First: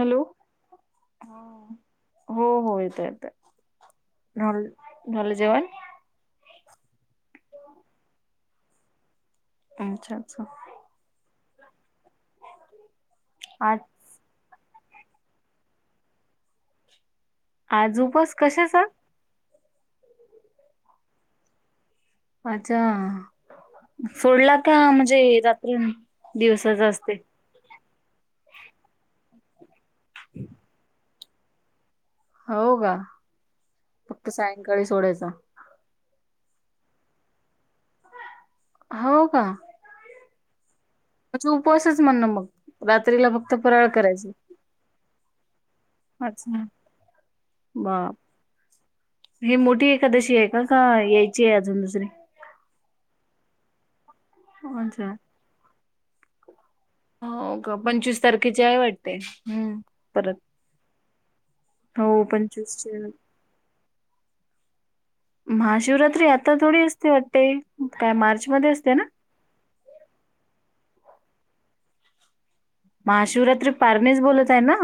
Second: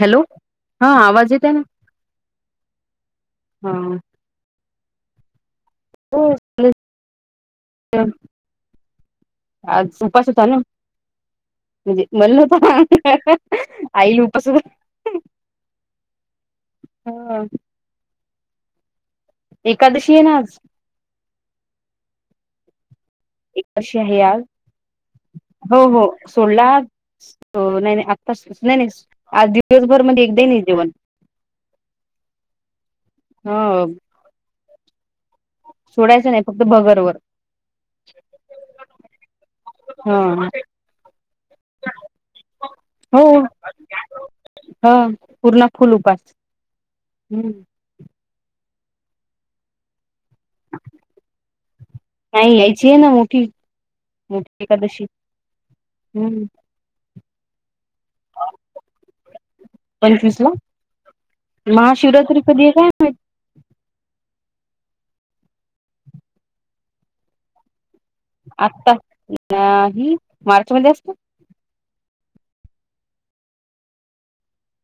Hello हा आवाज येत. हो हो येत येत हा ढ झालं जेवण. हो. [unintelligible] आज अच्छा उपास होता अच्छा ना म्हणजे मल [unintelligible] न्हवता आज आई ल उपासध हा. आज उपवास कशाचा? एकादशी ये ना आज. अच्छा एकादशी आहे आज फोडला का म्हणजे रात्री हो सोडला आज दिवसाचा असतेय. हो नाही नाही आत्ता नाही नाही आज [unintelligible] दिवसभरमध्ये एकदा नाही जेवण. हो ग. हो. फक्त सायंकाळी सोडायचा. सोडायचं नाही फक्त भगरवर. हो का. हा. म्हजे उपवासच म्हणणं मग हो रात्रीला फक्त फराळ करायच. ह पूर्ण फुल उपास वाचना हम्म. बा ही मोठी एकादशी आहे का का यायची आहे अजून दुसरी? नाही यायची आहे ना मोठी मोठी एकादशी अच्छा हम्म. हो का पंचवीस तारखेचे आहे वाटते हम्म. परत पंचवीस ला हो महाशिवरात्री कधी आहे काय पंचवीसच्या महाशिवरात्री आता थोडी असती वाटते? काय मार आत्ता अ नाही मार्च मध्ये असते. महाशिवरात्री पारणेस बोलवताय ना?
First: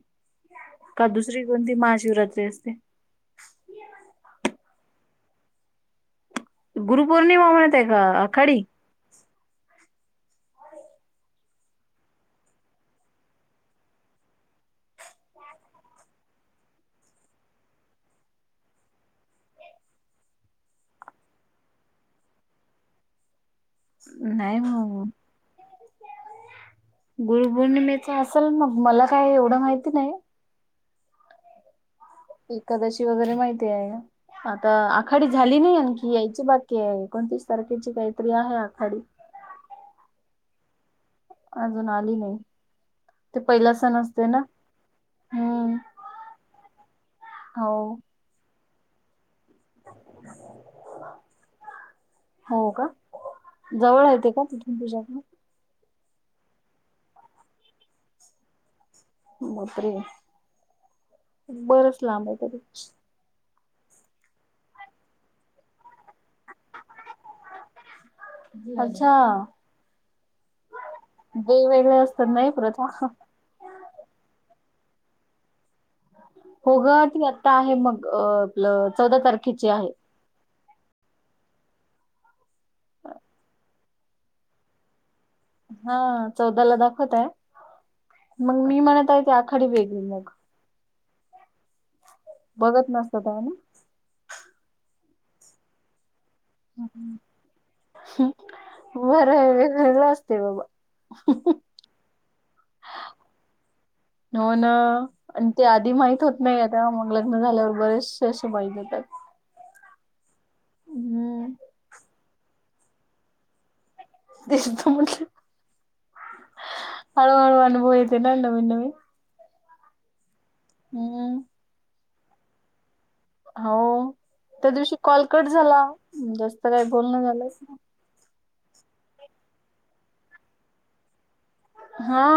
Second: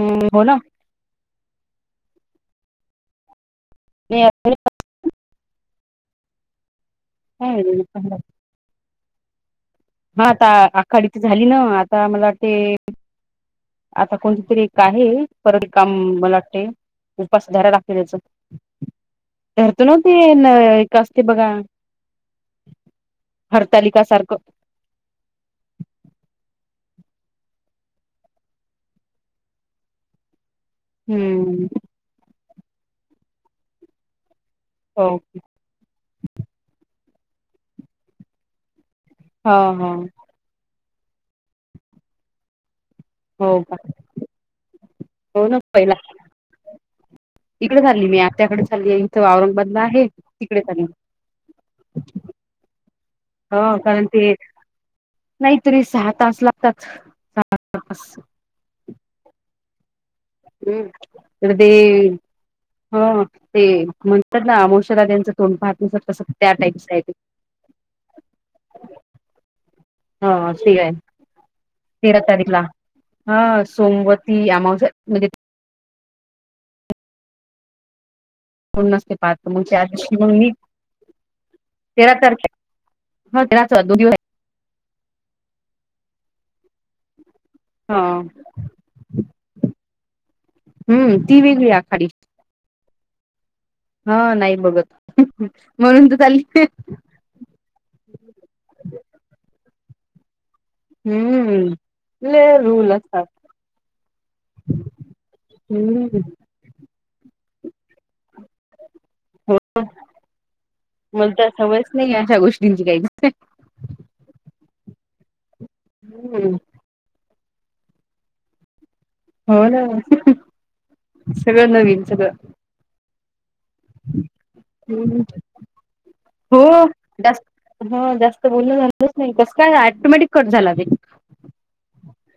[unintelligible] हम्म बोला. का दुसरी कोणती महाशिवरात्री असते? मी. [unintelligible] गुरुपौर्णिमा म्हणत आहे का काय आखाडी? हा आता आखाडी त झाली ना आता मला वाटते आता कोण तरी एक आहे परत काम मला वाटते. उपासधरा्या दखव द्यायचं. धरतो नव्हते न कासते बघा. हरतालिका सारखं. नाही मग गुरुपौर्णिमेचा असेल मग मला काय एवढं माहिती नाही. हम्म. एकादशी वगैरे माहिती आहे आता हो आखाडी झाली नाही आणखी ही यायची बाकी आहे एकोणतीस तारखेची काहीतरी आहे आखाडी. हा हा. अजून आली नाही. ते हो पहिला का सण असतय ना हो ना हम्. पहिला इकडे चालली मी आत्याकडे चालली इथं औरंगाबादला आहे तिकडे चाली. हो का? जवळ आहे का ते तिथून तुझ्यातणे? नाही तरी सहा तास लागतात सहा तास. म बापरे! हम् अदी बरच लांब आहे तरी हा. [unintelligible] ते म्हणतात ना अमावशाला त्यांचं तोंड पाहसर [unintelligible] कसं त्या टाईपच आहे ते. अच्छा. ह ते आहे ते वेगळे तेरा असत नाही तारीखला परत हा. हा सोमवती अमावसा म्हणजे होग ती आता आहे मग आपलं पूर्ण असते चौदा पाहत मग तारखेची त्या आहे. दिवशी मग मी तेरा तारखे हा तेराच वा दोन दिवस. हा चौदाला दाखवतय ह मग मी म्हणत आहे. ती आखाडी वेगळी मग. हम्म. ती वेगळी आखाडी. बघत नसतय का ना. हा नाही बघत, म्हणून तर चालली अहं. बरं आहे वेगवेगळ असते बाबा. हम्म, लय रूल असतात. हो ना, आणि ते आधी हम्म माहित होत नाहीयेत. तेव्हा मग लग्न झाल्यावर बरेचसे आसे बॉईज येतात. मग तर सवयच नाही अशा गोष्टींची काही. तेच तर म्हटलं. [unintelligible] हळूहळू अनुभव येते ना नवीन, नवीन. हो ना. हम्म. सगळं नविन सगळं. हो त्या दिवशी हम्म कॉल कट झाला जास्त काय हो बोलण जास्त झालंच नाही. हा जास्त बोलण झालंच नाही कसं काय? आटोमॅटिक कट झाला ते. हा.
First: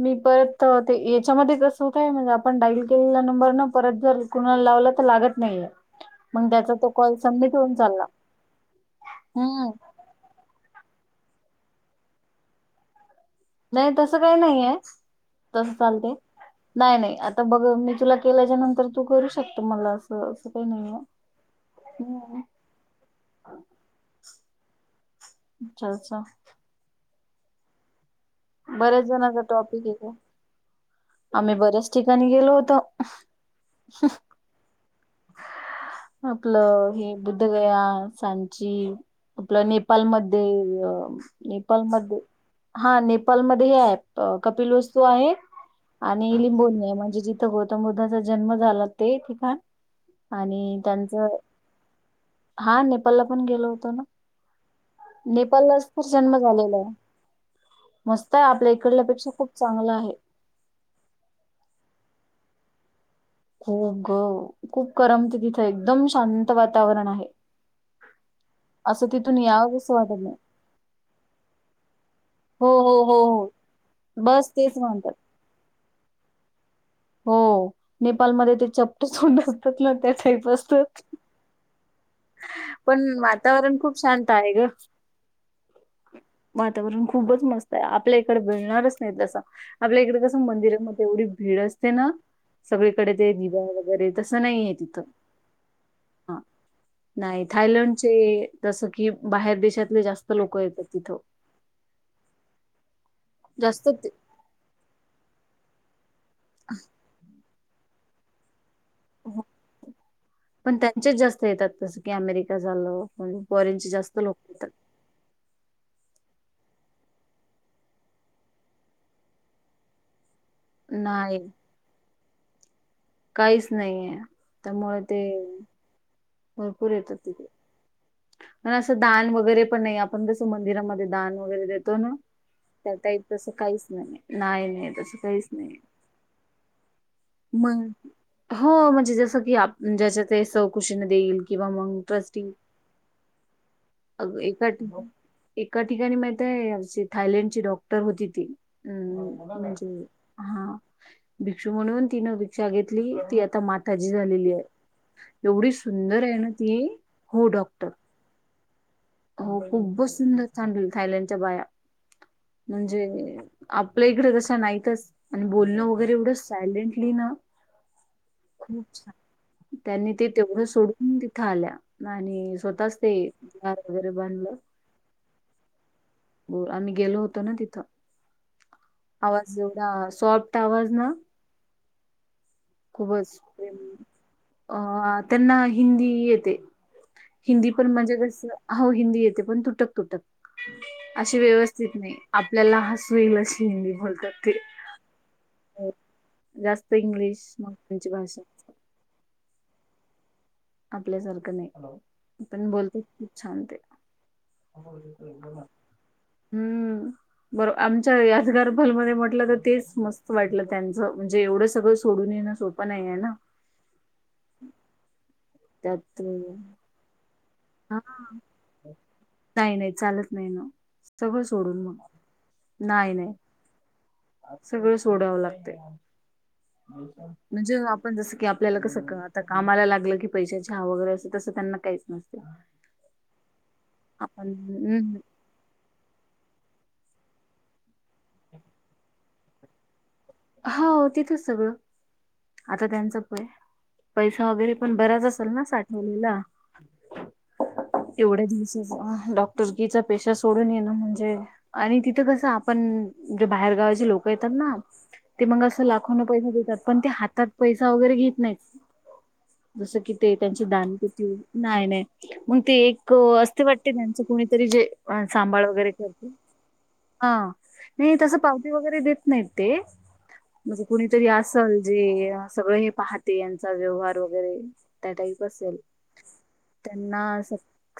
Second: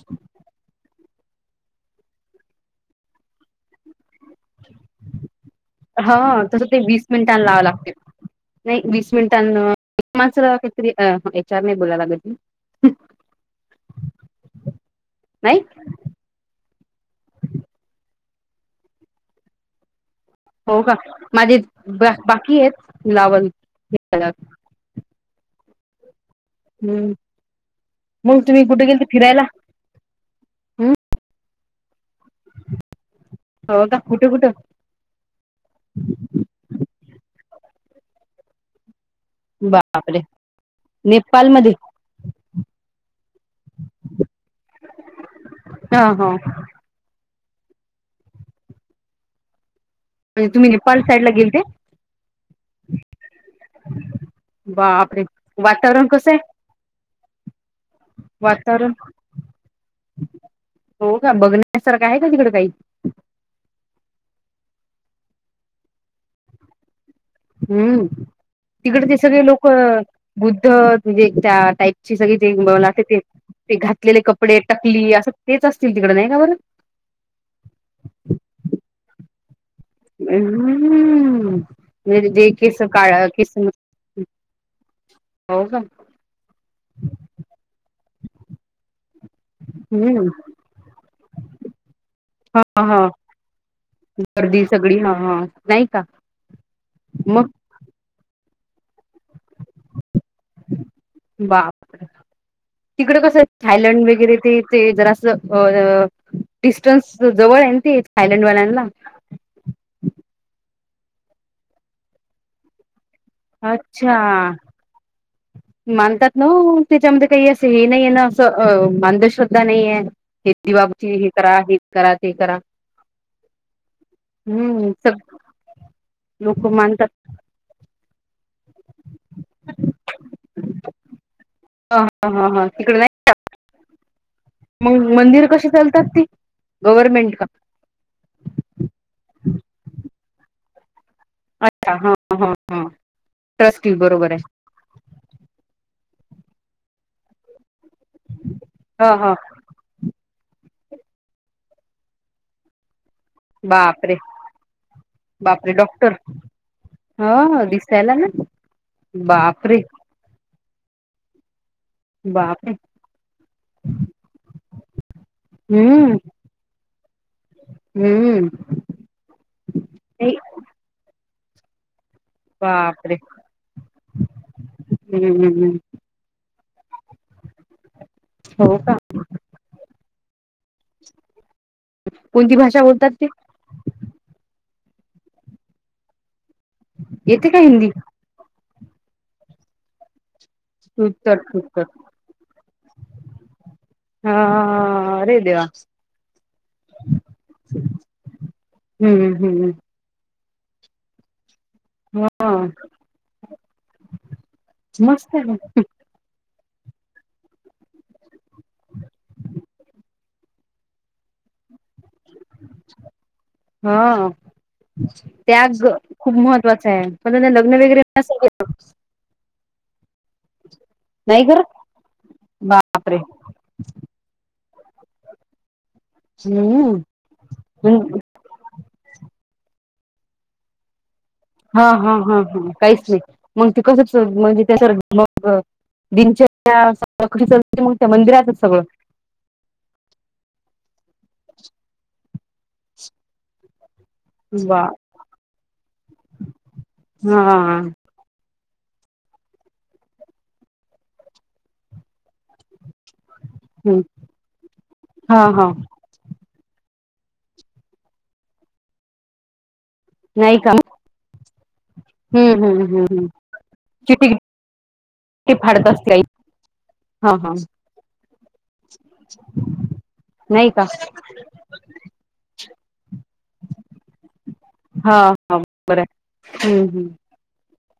मी परत ते तर याच्यामध्ये कस होतय म्हणजे, आपण डाईल केलेला नंबर न परत जर. कोणाला लावला तर लागत नाहीये हा मग, तसं त्याचा ते तो वीस कॉल मिनिटांना सबमिट लावावं होऊन लागते चालला. नाही वीस मिनटांन. हम्म मच काहीतरी एच आर नाही बोलायलाग. नाही तसं काही नाहीय नाही तस चालतय नाही नाही आता बघ मी तुला केल्याच्या नंतर तू करू शकतो मला असं असं. काही हो का नाहीये माझे हम्म बाकी आहेत लावणं [unintelligible] अच्छा. अच्छा. हम्म. मग तुम्ही कुठे गेलते फिरायला? असू दे ग. हम्म आम्ही बऱ्याच ठिकाणी गेलो होतो. हो का? कुठं? कुठं? आपलं हे बुद्धगया, सांची. आपलं बापरे नेपालमध्ये, नेपालमध्ये. हा नेपालमध्ये हे आहेत कपिल वस्तू आहेत हा हा आणि लिंबोनी आहे म्हणजे जि तिथं गौतम बुद्धाचा जन्म झाला ते ठीकाणं. म्हणजे तुम्ही नेपाल साईड ला गेलते. हा नेपालला पण गेलो होतो ना बापरे नेपाल लाच तर वातावरण कसं जन्म आहे झालेला आहे. मस्त आहे आपल्या वातावरण इकडल्यापेक्षा खूप चांगलं आहे. हो का. बघण्यासारखं आहे का तिकडे काही? हो ग खूप करमते तिथं एकदम शांत वातावरण आहे. हम्म. असं तिकड ते तिथून सगळे लोक यावं कसं वाटत नाही बुद्ध म्हणजे त्या टाईपचे सगळे जे हो हो असते ते. हो हो ते घातलेले बस कपडे तेच म्हणतात. टकली असं तेच असतील तिकड नाही का बरं? हो नेपालमध्ये ते चपट तोंड असतात ना त्या टाईप असतात. हम्म म्हणजे केस पण काळ केस, वातावरण खूप शांत आहे ग हो का? वातावरण खूपच मस्त आहे. आपल्या इकडे मीळणारच नाही तसा. आपल्या इकडे हम्म कसं मंदिरामध्ये एवढी भीड असते ना. हा हा सगळीकडे ते दिवा वगैरे तसं गर्दी नाही आहे सगळी तिथं. हा हा नाही का हा. नाही मग थायलंडचे जसं की, बाहेर देशातले जास्त लोक येतात तिथं. बापरे तिकड कसं थायलंड वगैरे ते ते जरा असं अ डिस्टन्स जवळ आहे ते थायलंड वाल्यांना. पण त्यांचेच जास्त येतात तस की अमेरिका झालं. म्हणजे फॉरेनची जास्त लोक येतात. म्हनतात न त्याच्यामध्ये काही असं हे नाहीये ना, असं अ अंधश्रद्धा नाहीये. दिवाबत्ती हे नाही करा हे करा ते करा. काहीच नाहीये. हम्म त्यामुळे सग ते लोक भरपूर मानतात येतात तिथे आणि असं दान वग वगैरे पण नाही, आपण जसं मंदिरामध्ये दान वगैरे देतो ह ना. हा हा हा तिकडे नाही ताई तसं काहीच नाही. नाही नाही तसं काहीच ते कसे नाही चालतात ते. गव्हरमेंट का? मग, हो म्हणजे जसं की आप ज्याच्या ते स्व ख़ुशीन देईल. किंवा अच्छा मग हा हा ट्रस्टी. हा ट्रस्टी बरोबर अगं आहे एक एका ठिकाणी माहितये थायलंड ची डॉक्टर होती ती. ह ह हम् म्हणजे हा भिक्षू म्हणून तिनं भिक्षा घेतली ती आ आता माताजी बापरे झालेली आहे. एवढी बापरे डॉक्टर सुंदर आहे ना ती, हो ह डॉक्टर. दिसायला ना हो बापरे खूपच सुंदर [unintelligible] थायलंडच्या बाया. बापरे म्हणजे आपल्या इकड कसं नाहीतच आणि बोलणं वगैरे हम्म एवढं सायलेंटली ना हम्म. खूप छान. त्यांनी ते नाही, तेवढं सोडून तिथे आल्या आणि स्वतःच ते घर वगैरे बांधलं. हम्म. हो आम्ही गेलो होतो ना तिथं. हो का आवाज एवढा सॉफ्ट आवाज ना कोणती भाषा? बोलतात ते खूपच प्रेम, अं त्यांना हिंदी येते. येते का हिंदी पण म्हणजे कसं, हो हिंदी येते पण तुटक तुटक. उत्तर अशी उत्तर व्यवस्थित नाही. आपल्याला हसू येईल अशी हिंदी बोलतात हा ते. अरे देवा हो जास्त इंग्लिश मग त्यांची भाषाच हम्म हम्म. आपल्यासारखं नाही. हा पण बोलतेत खूप छान ते. मस्त आहे हम्म. बर आमच्या याजगार पलमध्ये म्हटलं तर तेच मस् वाटलं त्यांचं म्हणजे एवढं सगळं सोडून येणं सोपं नाहीये ना. हो त्याग त्यात खूप महत्वाचं आहे, पण ते हा. नाही नाही चालत नाही ना. सगळं नाही कर सोडून मग, नाही बापरे नाही. सगळं सोडावं लागते. हम्म म्हणजे आपण जसं की आपल्याला कसं आता कामाला लागलं की पैशाची हाव वगैरे असं तसं त्यांना हा काहीच हा हा नसते. हा. काहीच नाही मग ते कस आपण म्हणजे त्याच्या हम्म, मग. दिनचर्या सकाळची मग त्या मंदिरातच सगळं. हाव तिथंच सगळं. आता त्यांचा प-पैसा वगैरे वा पण बराच असेल ना साठवलेला. हा. एवढ्या दिवसाचा डॉक्टरकीचा पेशा सोडून येणं म्हणजे आणि तिथं कसं आपण जे बाहेर गावाचे लोक येतात ना. हा ते मग हा असं लाखोना पैसा देतात पण ते हातात पैसा वगैरे घेत नाहीत जसं की. ते नाही त्यांची का दान पेटी, नाही नाही. मग हम्म ते हम्म हम्म एक हम्म असते वाटते त्यांचं चिटी कुणीतरी जे अ ते सांभाळ फाडत वगैरे असते आई करते. हा नाही तसं पावती वगैरे देत नाहीत ते. नाही का म्हणजे कुणीतरी असल जे सगळं हे पाहते यांचा व्यव्हार वगैरे. त्या हा टाईप असेल बरं हम्म हम्म त्यांना स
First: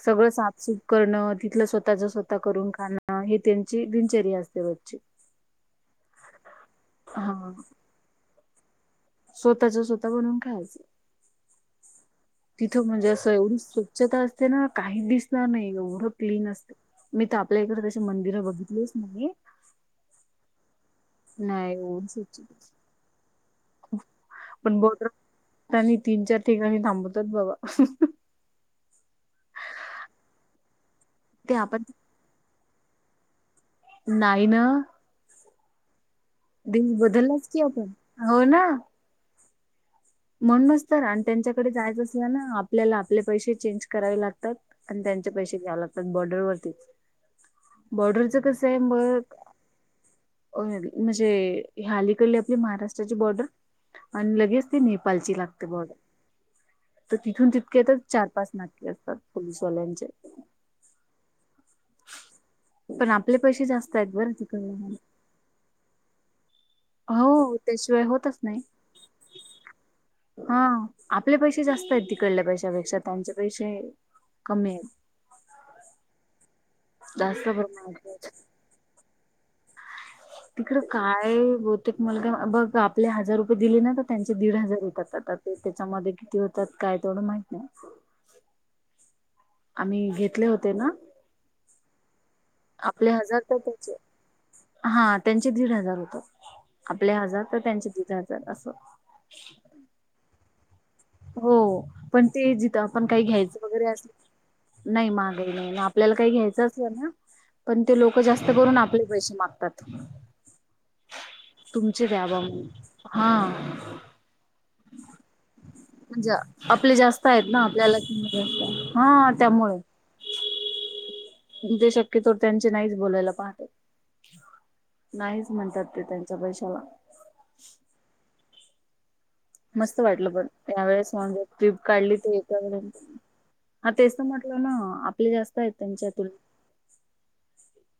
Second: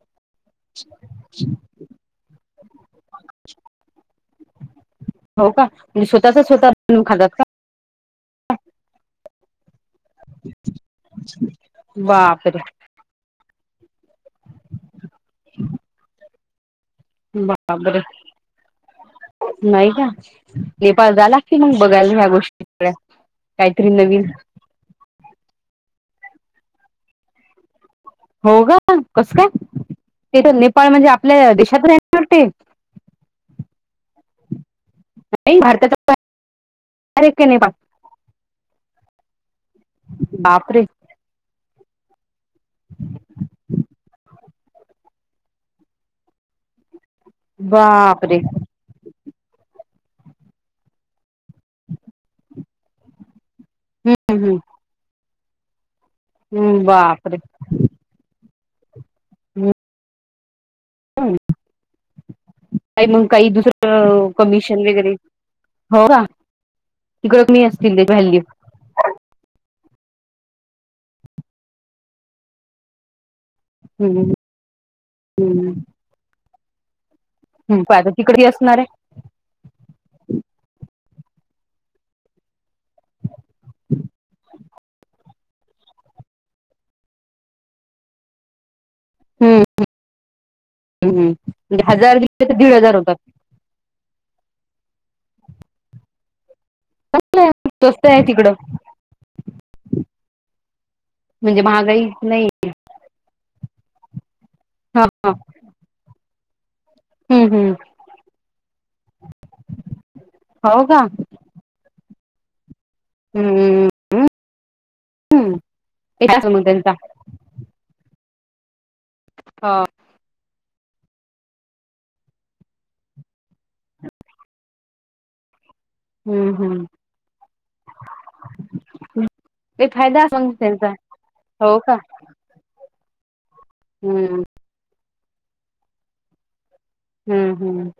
सगळं सा- सुप करणं तिथलं स्वतःचा स्वतः करून खाणं हे त्यांची दिनचर्या असते रोच्ची हो का म्हणजे स्वतःचा स्वतः. बनवून खातात हा. का स्वतःच्या स्वतः बनून खायचे बापरे तिथ- तू म्हणजे असं एवढी स्वच्छता असते ना काही दिसणार नाही एवढं क्लीन असते. मी तर आपल्या इकडें तशी बापरे मंदिरं बघितलीच नाही. नाही का नेपाळ झाला कि नाही मग एवढी बघायला ह्या स्वच्छ गोष्टी काहीतरी नवीन. पण बोट तीन चार ठिकाणी थांबवतात बाबा हं हं. हो का कस काय ते तर नेपाळ म्हणजे आपल्या ते आपण देशात राणार ते. नाही ना भारताचा दीन आहे का बदललाच की नेपाळ आपण. हो ना. बापरे म्हणूनच तर आणि त्यांच्याकडे जायचं असल्या ना आपल्याला आपले पैशे चेंज करावे लागतात. आणि त्यांचे पैसे घ्या लागतात बॉर्डरवरती. बापरे बॉर्डरचं कसं आहे बघ. म्हणजे अलीकडली आपली महाराष्ट्राची बॉर्डर हम्म आणि हम्म लगेच ते नेपाळची लागते बॉर्डर हम्म तर बापरे तिथून तितके तर चार पाच नाके असतात. फोलसवालाचे. ह का पण मग आपले काही पैसे जास्त आहेत दुसरं बरं कमिशन तिकडले वगैरे. हो का. तिकड हो कमी असतील त्याशिवाय त्याची होतच व्हॅल्यू नाही. हा आपले पैशे जास्त आहेत तिकडल्या पैशा पेक्षा. त्यांचे पैशे कमी आहेत. हम. दास. ह पादा तिकडे असणार आहे. तिकड काय बहतेक मुलगा बघ आप- आपले हजार रुपये दिले ना तर त्यांचे दीड हजार येतात जातात. त्याच्यामध्ये किती होतात काय तेवढं माहित नाही. हम्म. आम्ही घेतले होते ना. हम हजार. तर दीड आपले होतात हजार तर त्याचे हा त्यांचे दीड हजार होत. आपले हजार तर त्यांचे स्वस्त दिड आहे हजार तिकडं असं. हो म्हणजे महागाई पण नाही ते जिथ- आपण काही घ्यायचं वगैरे अस हा नाही हा मगई नाही ना आपल्याला काही घ्यायचं असलं ना. हम्म हम्म पण ते लोक जास्त करून आपले पैसे मागतात. हो का तुमचे व्यावम हा. हं हम. म्हणजे आपले जास्त आहेत ना आपल्या लक्षत हा ह त्यामुळे. ते शक्यतो त्यांचे नाहीच बोलायला पाहत नाहीच म्हणतात. ते त्यांचा पैशाला. हम्. मस्त वाटलं पण त्यावेळेस म्ह टविप हो का काढली ते एकापर्यंत. हा तेच तर हम्म म्हटलं ना आपले जास्त आहेत त्यांच्या तुलनेत हम्म हम्म.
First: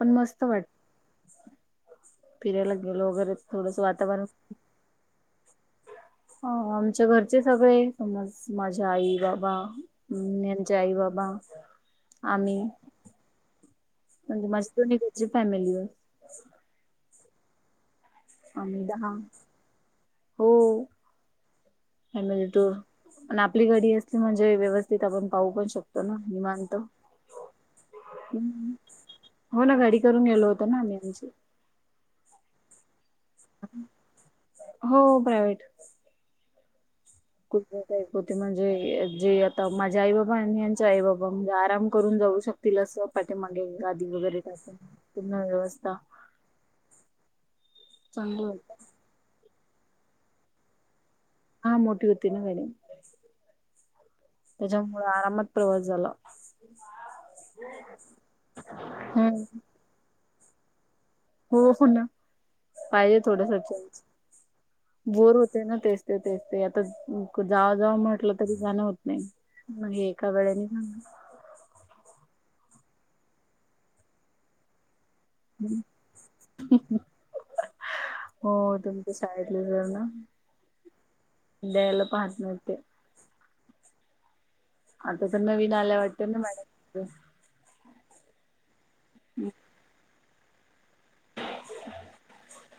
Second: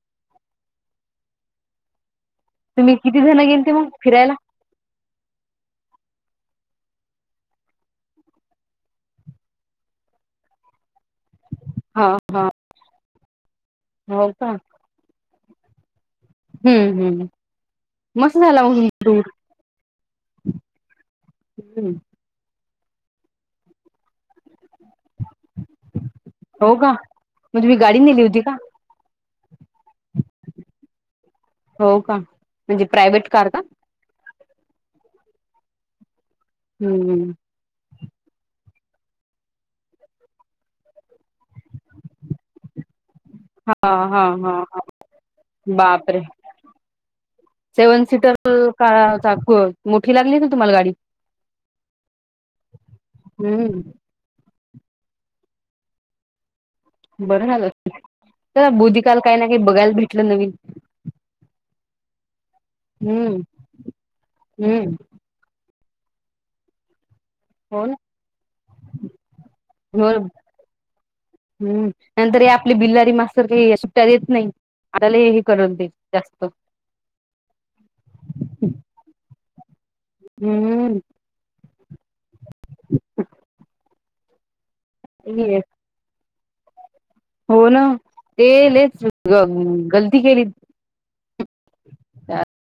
पण मस्त वाट फिरायला तुम्ही गेलो किती वगैरे जण गेलते थोडस मग वातावरण. फिरायला हा आमच्या घरचे सगळे समज माझ्या आई बाबा. हम्म यांचे आई बाबा हा हा आम्ही हो म्हणजे का मस्त. तुम्ही तिची फॅमिली आहे. हम्म. हम्म. मस्त झाला आम्ही दहा हो [unintelligible] फॅमिली टूर प आपली गाडी असली म्हणजे व्यवस्थित आपण पाहू पण शकतो. तनू निवांत. हो का? मग तुम्ही गाडी नेली होती का? हम्म हो ना गाडी करून गेलो होतं ना आम्ही आमची. हो का. म्हणजे प्रायव्हेट कार का? हो प्रायव्हेट. हम्म. हम्म. कुठ काय ऐक होते म्हणजे जे आता माझे आई बाबा आणि यांच्या आई बाबा म्हणजे आराम करून जाऊ शक तिला सपाटं मागे हा गादी हा वगैरे हा त्यास पूर्ण व्यवस्था. सेवन सीटर चांगली होती काळा चाक मोठी लागली ना तुम्हाला गाडी. हा मोठी होती ना मॅडम हम्म त्याच्यामुळे आरामात प्रवास झाला. बरं झालं. चला बुद्धिकाल काही हम्म ना काही बघायला भेटलं नवीन. हो हो ना पाहिजे हम्म थोडंसं चेंज हम्म बोर होत ते ना, तेच ते तेच ते आता. जाव हो ना जावं म्हटलं तरी जाणं होत नाही मग हो एका वेळेने हम्म. नंतर हे आपले बिल्लारी मास्तर हे सुट्टया देत नाही आपल्याला हे करून दे जास्त. हम्मं. हमं. हो तुम्ही ते सांगितलेलं ना. हंम्म. हंम्म. द्यायला पाहत नव्हते. आता तर हे- नवीन आल्याय वाटतं ना मॅडम हो ना. तेच लईच ग-गलती केली. [inaudible]